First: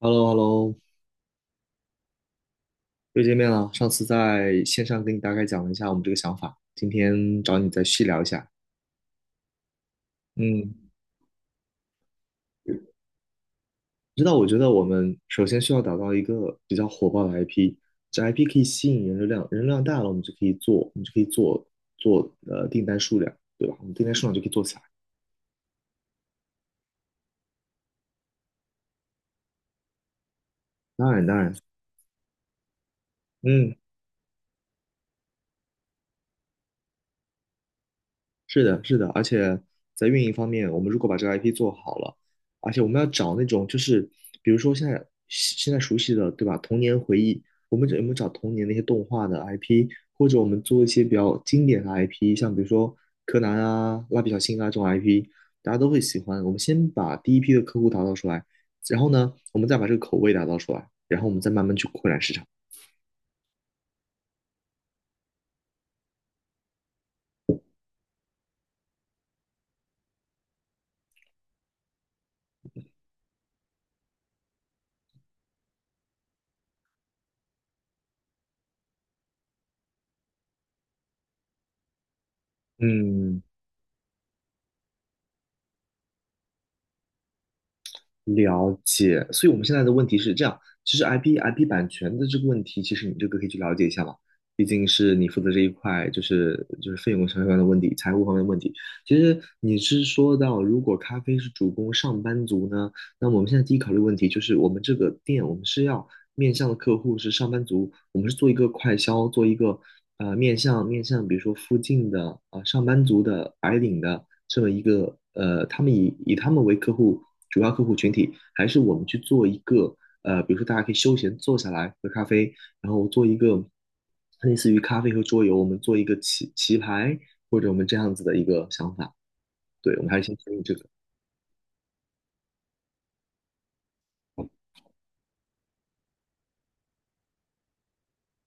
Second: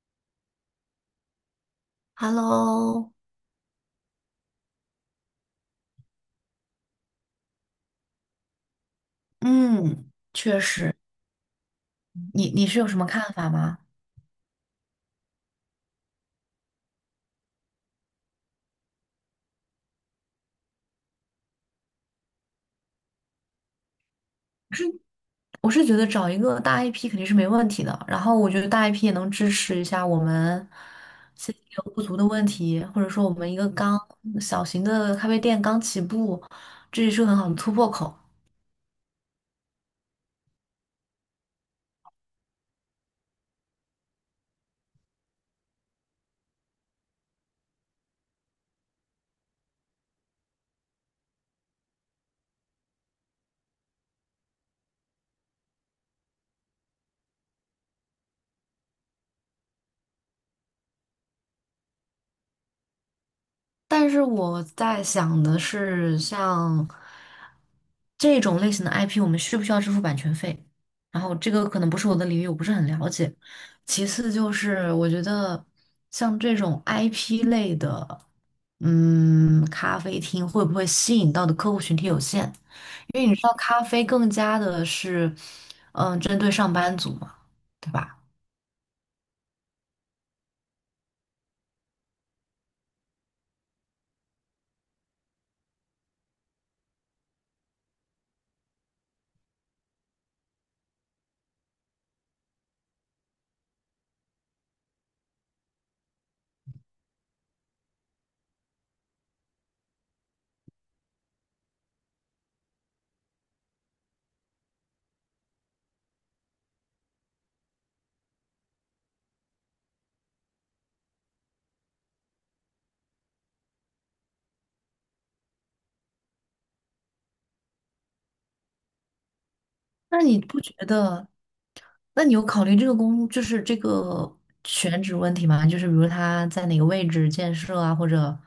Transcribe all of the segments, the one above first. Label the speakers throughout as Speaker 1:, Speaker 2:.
Speaker 1: h e l l o h e l l o
Speaker 2: Hello，
Speaker 1: 又见面了。上次在线上跟你大概讲了一下我们这个想法，今天找你再细聊一下。
Speaker 2: 嗯，确
Speaker 1: 嗯，
Speaker 2: 实，你是有什么看法吗？
Speaker 1: 知道，我觉得我们首先需要打造一个比较火爆的 IP，这 IP 可以吸引人流量，人流量大了，我们就可以做订单数量，对吧？我们订单数量就可以做起来。
Speaker 2: 我是觉得找一个大 IP 肯定是没问题的，然后我觉得大 IP 也能支持一下我们
Speaker 1: 当然，当然。
Speaker 2: 现在有不足的问题，或者说我们一个
Speaker 1: 嗯，
Speaker 2: 刚小型的咖啡店刚起步，这也是个很好的突破口。
Speaker 1: 是的，是的，而且在运营方面，我们如果把这个 IP 做好了，而且我们要找那种就是，比如说现在熟悉的，对吧？童年回忆，我们有没有找童年那些动画的 IP，或者我们做一些比较经典的 IP，像比如说柯南啊、蜡笔小新啊这种 IP，大家都会喜欢。我们先把第一批的客户打造出来，然后呢，我们再把这个口味打造出来，然后我们再慢慢去扩展市场。
Speaker 2: 但是我在想的是，像这种类型的 IP，我们需不需要支付版权费？然后这个可能不是我的领域，我不是很了解。其次就是，我觉得像这种 IP 类的，咖啡厅会不会吸引到的客户群体有限？因为你
Speaker 1: 嗯，
Speaker 2: 知道，咖啡更加的是，针对上班族嘛，对吧？
Speaker 1: 了解，所以我们现在的问题是这样，其实 IP 版权的这个问题，其实你这个可以去了解一下嘛，毕竟是你负责这一块，就是费用相关的问题、财务方面的问题。其实你是说到，如果咖啡是主攻上班族呢，那我们现在第一考虑问题就是，我们这个店我们是要面向的客户是上班族，我们是做一个快销，做一个面向，比如说附近的啊、上班族的白领的这么一个他们以他们为客户主要客户群体，还是我们去做一个比如说大家可以休闲坐下来喝咖啡，然后做一个类似于咖啡和桌游，我们做一个棋牌或者我们这样子的一个想法，对，我们还
Speaker 2: 那
Speaker 1: 是先
Speaker 2: 你
Speaker 1: 建
Speaker 2: 不
Speaker 1: 立
Speaker 2: 觉
Speaker 1: 这个。
Speaker 2: 得？那你有考虑这个工，就是这个选址问题吗？就是比如他在哪个位置建设啊，或者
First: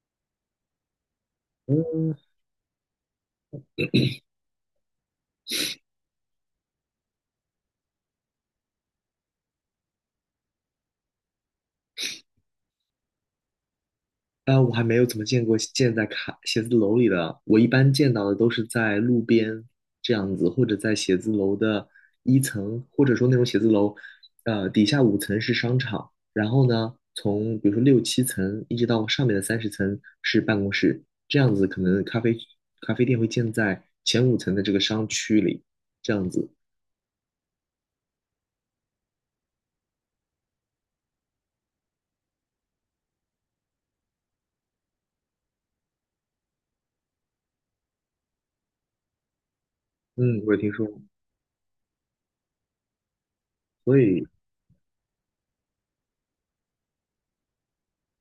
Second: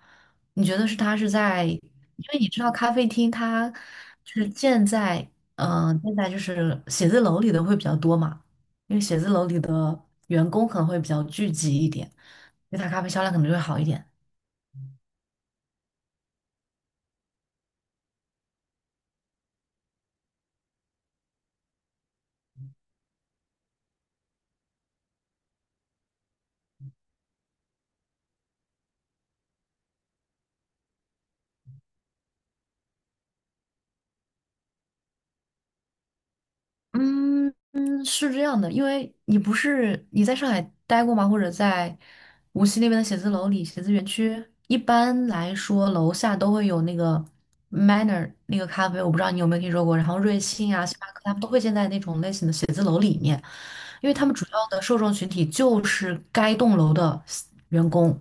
Speaker 2: 你觉得是他是在，因
Speaker 1: 嗯，
Speaker 2: 为你知道咖啡厅它就是建在就是写字楼里的会比较多嘛，因为写字楼里的员工可能会比较聚集一点，所以它咖啡销量可能就会好一点。
Speaker 1: 我还没有怎么见过建在卡写字楼里的，我一般见到的都是在路边这样子，或者在写字楼的一层，或者说那种写字楼，底下五层是商场，然后呢，从比如说六七层一直到上面的30层是办公室，这样子可能咖啡店会建在前五层的这个商区里，这样子。
Speaker 2: 嗯嗯，是这样的，因为你不是你在上海待过吗？或者在无锡那边的写字楼里、写字园区，一般来说楼下都会有那个 Manner 那个咖啡，我不知道你有没有听说过。然后瑞
Speaker 1: 嗯，我也听
Speaker 2: 幸
Speaker 1: 说
Speaker 2: 啊、星
Speaker 1: 过，
Speaker 2: 巴克，他们都会建在那种类型的写字楼里面，
Speaker 1: 所
Speaker 2: 因为他
Speaker 1: 以
Speaker 2: 们主要的受众群体就是该栋楼的员工，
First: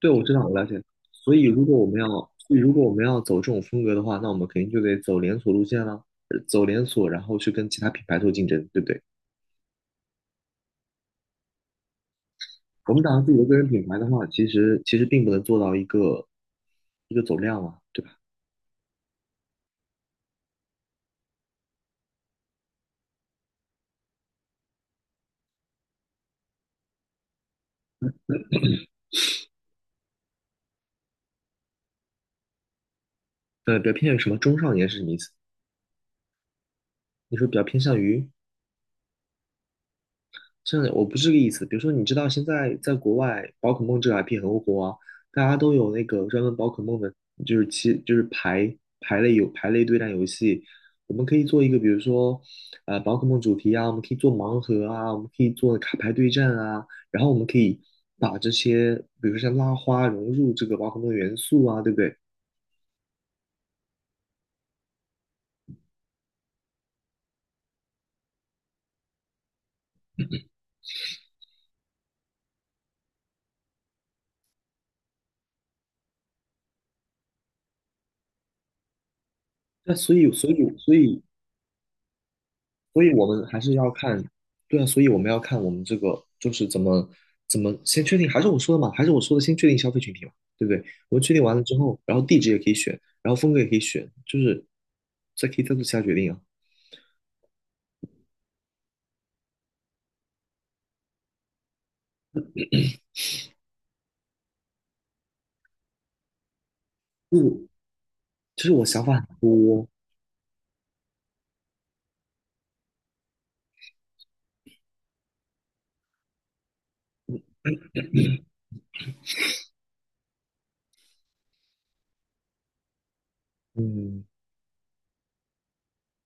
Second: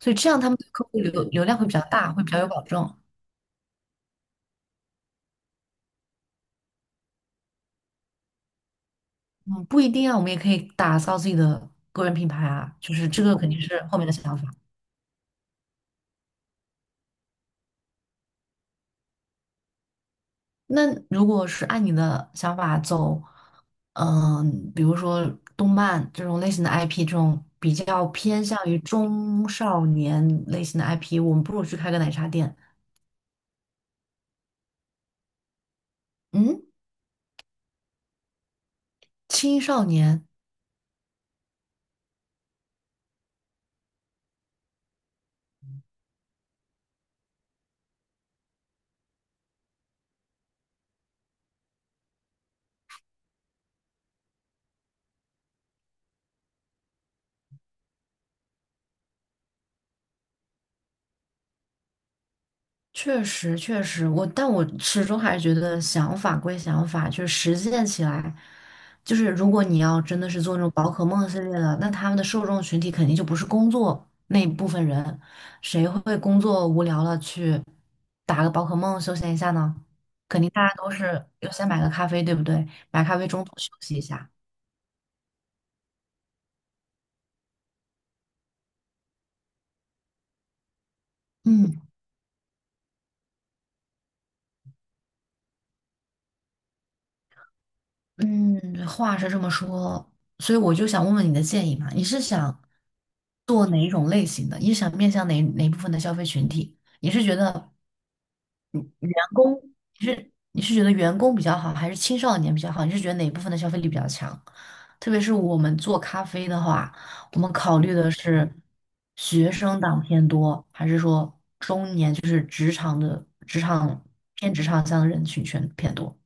Speaker 1: 对，
Speaker 2: 所以
Speaker 1: 我
Speaker 2: 这
Speaker 1: 知
Speaker 2: 样
Speaker 1: 道，
Speaker 2: 他
Speaker 1: 我
Speaker 2: 们
Speaker 1: 了
Speaker 2: 的
Speaker 1: 解。
Speaker 2: 客户流
Speaker 1: 所以，
Speaker 2: 流量
Speaker 1: 如
Speaker 2: 会比
Speaker 1: 果
Speaker 2: 较
Speaker 1: 我们要，
Speaker 2: 大，会比较有
Speaker 1: 所以
Speaker 2: 保
Speaker 1: 如果我
Speaker 2: 证。
Speaker 1: 们要走这种风格的话，那我们肯定就得走连锁路线了，走连锁，然后去跟其他品牌做竞争，对不对？
Speaker 2: 嗯，不一定啊，我们也可以打造自己的个人品牌啊，
Speaker 1: 我
Speaker 2: 就
Speaker 1: 们
Speaker 2: 是
Speaker 1: 打造
Speaker 2: 这
Speaker 1: 自
Speaker 2: 个
Speaker 1: 己的
Speaker 2: 肯
Speaker 1: 个
Speaker 2: 定
Speaker 1: 人
Speaker 2: 是
Speaker 1: 品
Speaker 2: 后
Speaker 1: 牌的
Speaker 2: 面的
Speaker 1: 话，
Speaker 2: 想
Speaker 1: 其
Speaker 2: 法。
Speaker 1: 实其实并不能做到一个一个走量嘛，对吧？
Speaker 2: 那如果是按你的想法走，比如说动漫这种类型的 IP，这种比较偏向于中少年类型的 IP，我们不如去开个奶茶店。
Speaker 1: 比较偏向于什么中上年是什么意思？
Speaker 2: 嗯，
Speaker 1: 你说比较偏向于？
Speaker 2: 青少年，
Speaker 1: 真的，我不是这个意思。比如说，你知道现在在国外，宝可梦这个 IP 很火啊，大家都有那个专门宝可梦的，就是其就是排排类有排类对战游戏。我们可以做一个，比如说，宝可梦主题啊，我们可以做盲盒啊，我们可以做卡牌对战啊，然后我们可以把这些，比如说像拉花融入这个宝可梦的元素啊，对不对？
Speaker 2: 确实，确实，但我始终还是觉得想法归想法，就是实践起来，就是如果你要真的是做那种宝可梦系列的，那他们的受众群体肯定就不是工作那一部分人，谁会工作无聊了去打个宝可梦休闲一下呢？
Speaker 1: 那所以，
Speaker 2: 肯
Speaker 1: 所
Speaker 2: 定大家
Speaker 1: 以，
Speaker 2: 都
Speaker 1: 所以
Speaker 2: 是要先买个咖啡，对不对？
Speaker 1: 所
Speaker 2: 买
Speaker 1: 以
Speaker 2: 咖
Speaker 1: 我
Speaker 2: 啡中
Speaker 1: 们
Speaker 2: 途
Speaker 1: 还
Speaker 2: 休
Speaker 1: 是要
Speaker 2: 息一
Speaker 1: 看，
Speaker 2: 下。
Speaker 1: 对啊，所以我们要看我们这个就是怎么先确定，还是我说的嘛，还是我说的，先确定消费群体嘛，对不对？我们确定完了之
Speaker 2: 嗯。
Speaker 1: 后，然后地址也可以选，然后风格也可以选，就是再可以再做其他决定啊。
Speaker 2: 嗯，话是这么说，所以我就想问问你的建议嘛，你是想做哪一种类型的？你想面向哪部分的消费群体？
Speaker 1: 不，就是我想
Speaker 2: 员
Speaker 1: 法很
Speaker 2: 工，
Speaker 1: 多，
Speaker 2: 你是觉得员工比较好，还是青少年比较好？你是觉得哪部分的消费力比较强？特别是我们做咖啡的话，我们考虑的是学生党偏多，还是说中年就是职场的职场
Speaker 1: 嗯。
Speaker 2: 偏职场向的人群偏多？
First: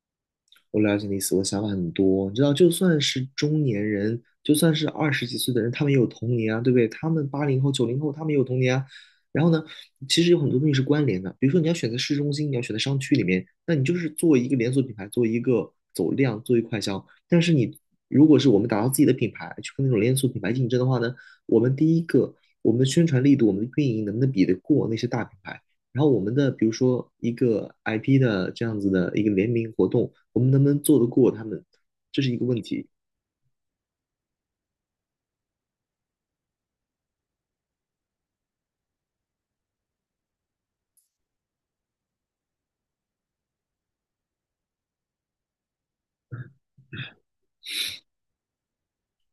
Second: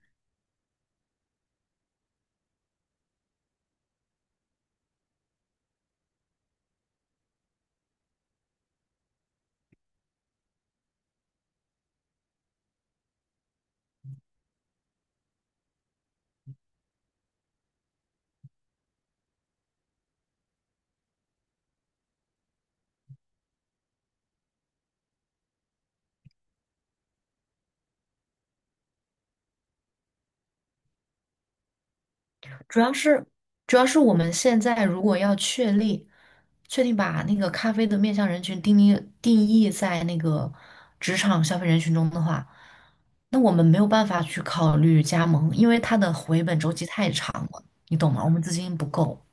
Speaker 1: 我了解你意思，我想法很多。你知道，就算是中年人，就算是20几岁的人，他们也有童年啊，对不对？他们80后、90后，他们也有童年啊。然后呢，其实有很多东西是关联的。比如说，你要选择市中心，你要选择商区里面，那你就是做一个连锁品牌，做一个走量，做一个快销。但是你如果是我们打造自己的品牌，去跟那种连锁品牌竞争的话呢，我们第一个，我们的宣传力度，我们的运营能不能比得过那些大品牌？然后我们的比如说一个 IP 的这样子的一个联名活动，我们能不能做得过他们，这是一个问
Speaker 2: 主
Speaker 1: 题。
Speaker 2: 要是主要是我们现在如果要确定把那个咖啡的面向人群定义在那个职场消费人群中的话，那我们没有办法去考虑加盟，因为它的回本周期太长了，你懂吗？我们资金不够，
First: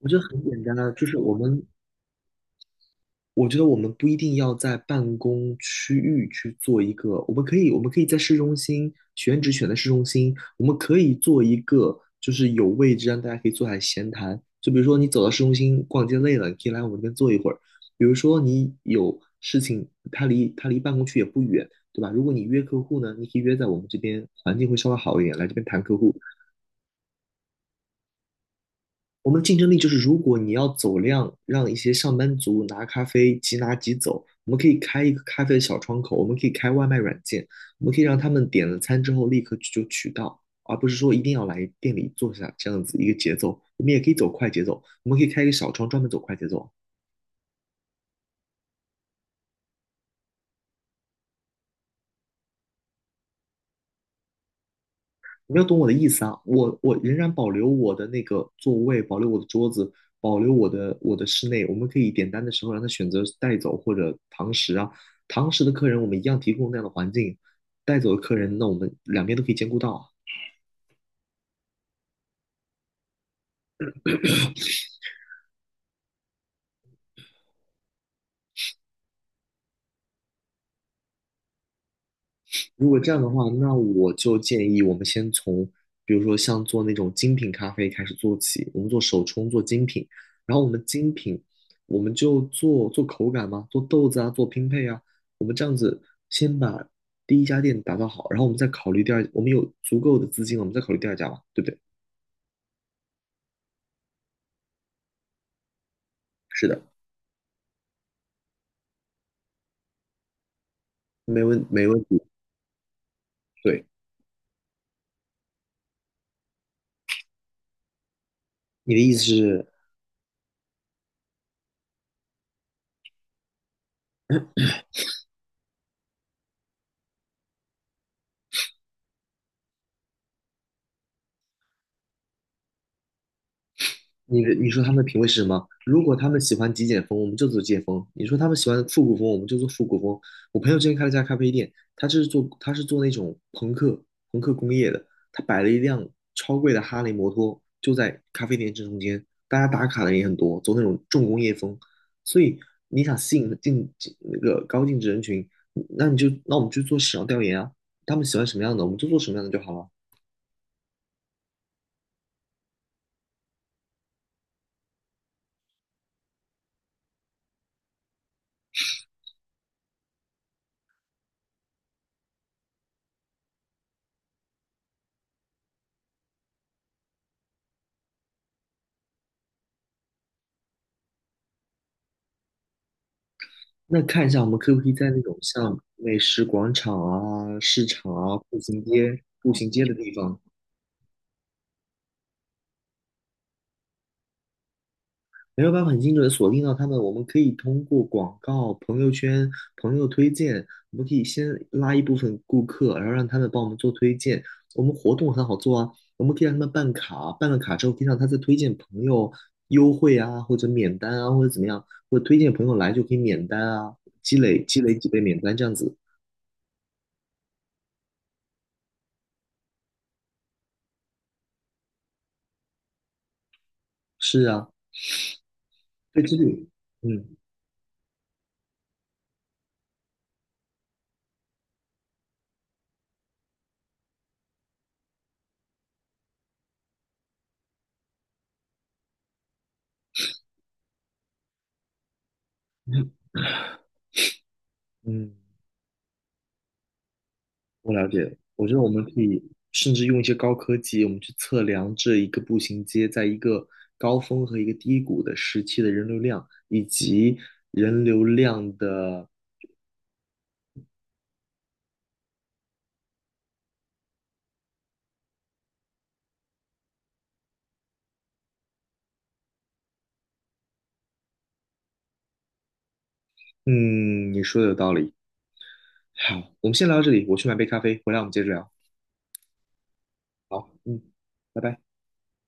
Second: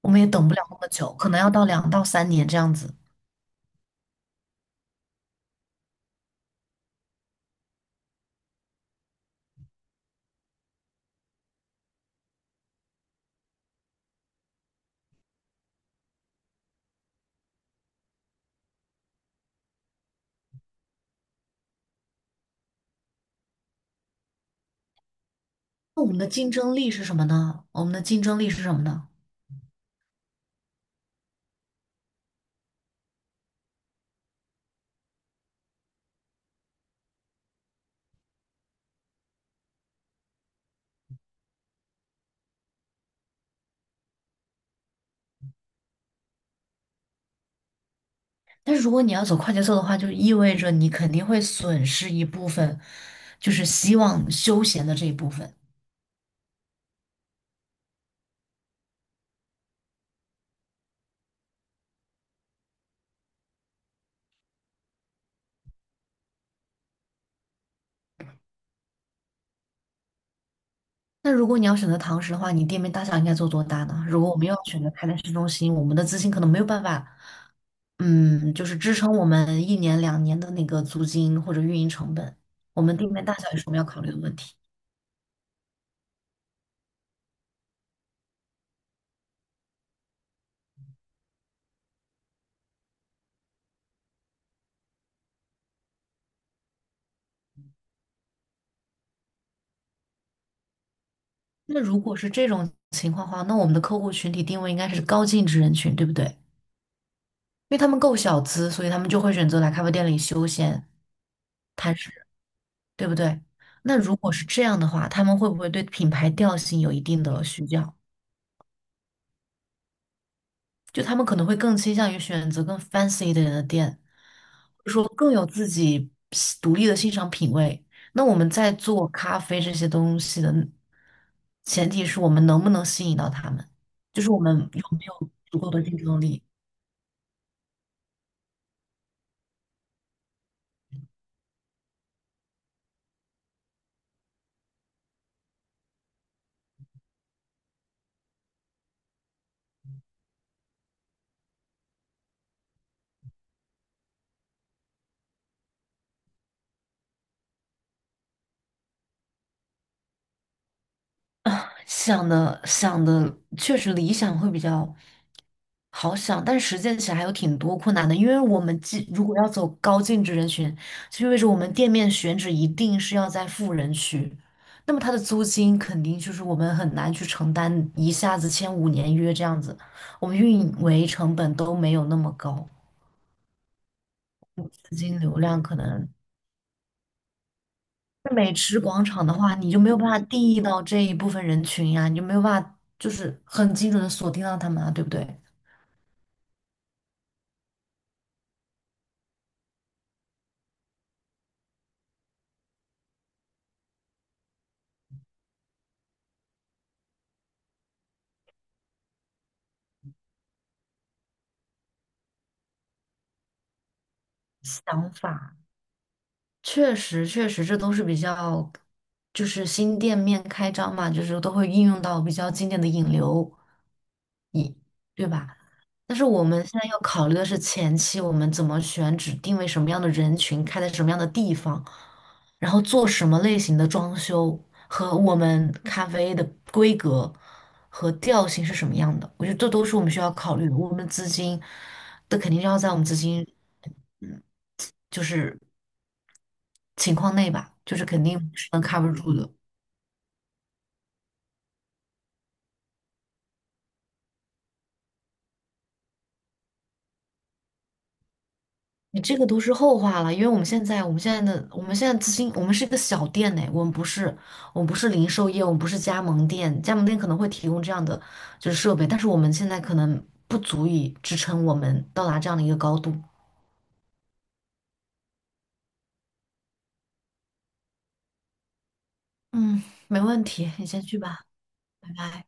Speaker 1: 我
Speaker 2: 我
Speaker 1: 觉得
Speaker 2: 们也
Speaker 1: 很
Speaker 2: 等不
Speaker 1: 简
Speaker 2: 了那
Speaker 1: 单
Speaker 2: 么
Speaker 1: 啊，
Speaker 2: 久，可能要到2到3年这样子。
Speaker 1: 我觉得我们不一定要在办公区域去做一个，我们可以，我们可以在市中心，选址，选在市中心，我们可以做一个，就是有位置让大家可以坐下来闲谈。就比如说你走到市中心逛街累了，你可以来我们这边坐一会儿。比如说你有事情，它离办公区也不远，对吧？如果你约客户呢，你可以约在我们这边，环境会稍微好一点，来这边谈客
Speaker 2: 那我
Speaker 1: 户。
Speaker 2: 们的竞争力是什么呢？我们的竞争力是什么呢？
Speaker 1: 我们的竞争力就是，如果你要走量，让一些上班族拿咖啡即拿即走，我们可以开一个咖啡的小窗口，我们可以开外卖软件，我们可以让他们点了餐之后立刻就取到，而不是说一定要来店里坐下这样子一个节奏。我们也可以走快节奏，我们可以开一个小窗专门走快节奏。
Speaker 2: 但是如果你要走快节奏的话，就意味着你肯定会损失一部分，就是希望休闲的这一部分。
Speaker 1: 你要懂我的意思啊！我仍然保留我的那个座位，保留我的桌子，保留我的室内。我们可以点单的时候让他选择带走或者堂食啊。堂食的客人我们一样提供那样的环境，带走的客人那我们两边都可以兼顾到啊。
Speaker 2: 那如果你要选择堂食的话，你店面大小应该做多大呢？如果我们又要选择开在市中心，我们的资金可能没有办法，就是支撑我们一年两年的那个租金或者运营成本。我
Speaker 1: 如
Speaker 2: 们
Speaker 1: 果
Speaker 2: 店
Speaker 1: 这样
Speaker 2: 面
Speaker 1: 的
Speaker 2: 大
Speaker 1: 话，
Speaker 2: 小也是我
Speaker 1: 那
Speaker 2: 们要考虑
Speaker 1: 我
Speaker 2: 的问
Speaker 1: 就
Speaker 2: 题。
Speaker 1: 建议我们先从，比如说像做那种精品咖啡开始做起，我们做手冲，做精品，然后我们精品，我们就做做口感嘛，做豆子啊，做拼配啊，我们这样子先把第一家店打造好，然后我们再考虑第二，我们有足够的资金了，我们再考虑第二家嘛，对不对？
Speaker 2: 那如果是这种情况的话，那我们的客户群体定位应该是高净值人群，对不对？因
Speaker 1: 是的，
Speaker 2: 为他们够小资，所以他们就会选择来咖啡店里休闲。
Speaker 1: 没问没
Speaker 2: 摊
Speaker 1: 问
Speaker 2: 事
Speaker 1: 题。
Speaker 2: 对不对？
Speaker 1: 对，
Speaker 2: 那如果是这样的话，他们会不会对品牌调性有一定的需要？
Speaker 1: 你的意思是
Speaker 2: 就他们可能会更倾向于选择更 fancy 一点的店，或者说更有自己喜独立的欣赏品味。那我们在做咖啡这些东西的前提是我们能不能吸引到他们，就是我
Speaker 1: 你的
Speaker 2: 们
Speaker 1: 你说
Speaker 2: 有
Speaker 1: 他们的
Speaker 2: 没
Speaker 1: 品味
Speaker 2: 有
Speaker 1: 是什
Speaker 2: 足
Speaker 1: 么？
Speaker 2: 够的竞
Speaker 1: 如果
Speaker 2: 争
Speaker 1: 他们
Speaker 2: 力。
Speaker 1: 喜欢极简风，我们就做极简风；你说他们喜欢复古风，我们就做复古风。我朋友之前开了家咖啡店，他就是做他是做那种朋克工业的，他摆了一辆超贵的哈雷摩托，就在咖啡店正中间，大家打卡的人也很多，走那种重工业风。所以你想吸引进那个高净值人群，那我们就做市场调研啊，他们喜欢什么样的，我们就做什么样的就好了。
Speaker 2: 啊？想的确实理想会比较。好想，但实践起来还有挺多困难的，因为我们既如果要走高净值人群，就意味着我们店面选址一定是要在富人区，那么它的租金肯定就是我们很难去承担，一下子签5年约这样子，我们运维成本都没有那么高，
Speaker 1: 那看一下，我们可不可以
Speaker 2: 资
Speaker 1: 在
Speaker 2: 金
Speaker 1: 那种
Speaker 2: 流量可
Speaker 1: 像
Speaker 2: 能
Speaker 1: 美食广场啊、市场
Speaker 2: 那
Speaker 1: 啊、
Speaker 2: 美
Speaker 1: 步
Speaker 2: 食
Speaker 1: 行
Speaker 2: 广
Speaker 1: 街、
Speaker 2: 场的
Speaker 1: 步
Speaker 2: 话，
Speaker 1: 行
Speaker 2: 你就
Speaker 1: 街
Speaker 2: 没
Speaker 1: 的
Speaker 2: 有办
Speaker 1: 地
Speaker 2: 法
Speaker 1: 方，
Speaker 2: 定义到这一部分人群呀、你就没有办法就是很精准的锁定到他们啊，对不对？
Speaker 1: 没有办法很精准的锁定到他们？我们可以通过广告、朋友圈、朋友推荐，我们可以先拉一部分顾客，然后让他们帮我们做推荐。我们活动很好做啊，我们可以让他们办卡，办了卡之后可以让他再推荐朋友优惠啊，或者免单啊，或者怎么样，或者推荐朋友来就可以免单啊，积累积累几
Speaker 2: 想
Speaker 1: 倍免单
Speaker 2: 法。
Speaker 1: 这样子。
Speaker 2: 确实，确实，这都是比较，就是新店面开张嘛，就是都会应用到比较经典的引流，
Speaker 1: 是啊，
Speaker 2: 引，对吧？但
Speaker 1: 对，
Speaker 2: 是
Speaker 1: 这
Speaker 2: 我们
Speaker 1: 里
Speaker 2: 现在要考虑
Speaker 1: 嗯。
Speaker 2: 的是前期我们怎么选址，定位什么样的人群，开在什么样的地方，然后做什么类型的装修，和我们咖啡的规格和调性是什么样的。我觉得这都是我们需要考虑的。我们资金，这肯定要在我们资金，嗯，就
Speaker 1: 嗯，
Speaker 2: 是。情况内吧，
Speaker 1: 我
Speaker 2: 就是
Speaker 1: 了
Speaker 2: 肯
Speaker 1: 解。
Speaker 2: 定
Speaker 1: 我
Speaker 2: 是
Speaker 1: 觉得
Speaker 2: 能
Speaker 1: 我们
Speaker 2: cover
Speaker 1: 可
Speaker 2: 住
Speaker 1: 以
Speaker 2: 的。
Speaker 1: 甚至用一些高科技，我们去测量这一个步行街在一个高峰和一个低谷的时期的人流量，以及人流量
Speaker 2: 你
Speaker 1: 的。
Speaker 2: 这个都是后话了，因为我们现在资金，我们是一个小店呢，我们不是零售业，我们不是加盟店，加盟店可能会提供这样的就是设备，但是我们现在可能不足以支撑我们到达这样的一个高度。
Speaker 1: 嗯，你说的有道理。好，我们先聊到这里，我去买杯咖啡，回来我们接着聊。
Speaker 2: 嗯，没问
Speaker 1: 好，
Speaker 2: 题，你
Speaker 1: 嗯，
Speaker 2: 先去吧，
Speaker 1: 拜拜。
Speaker 2: 拜拜。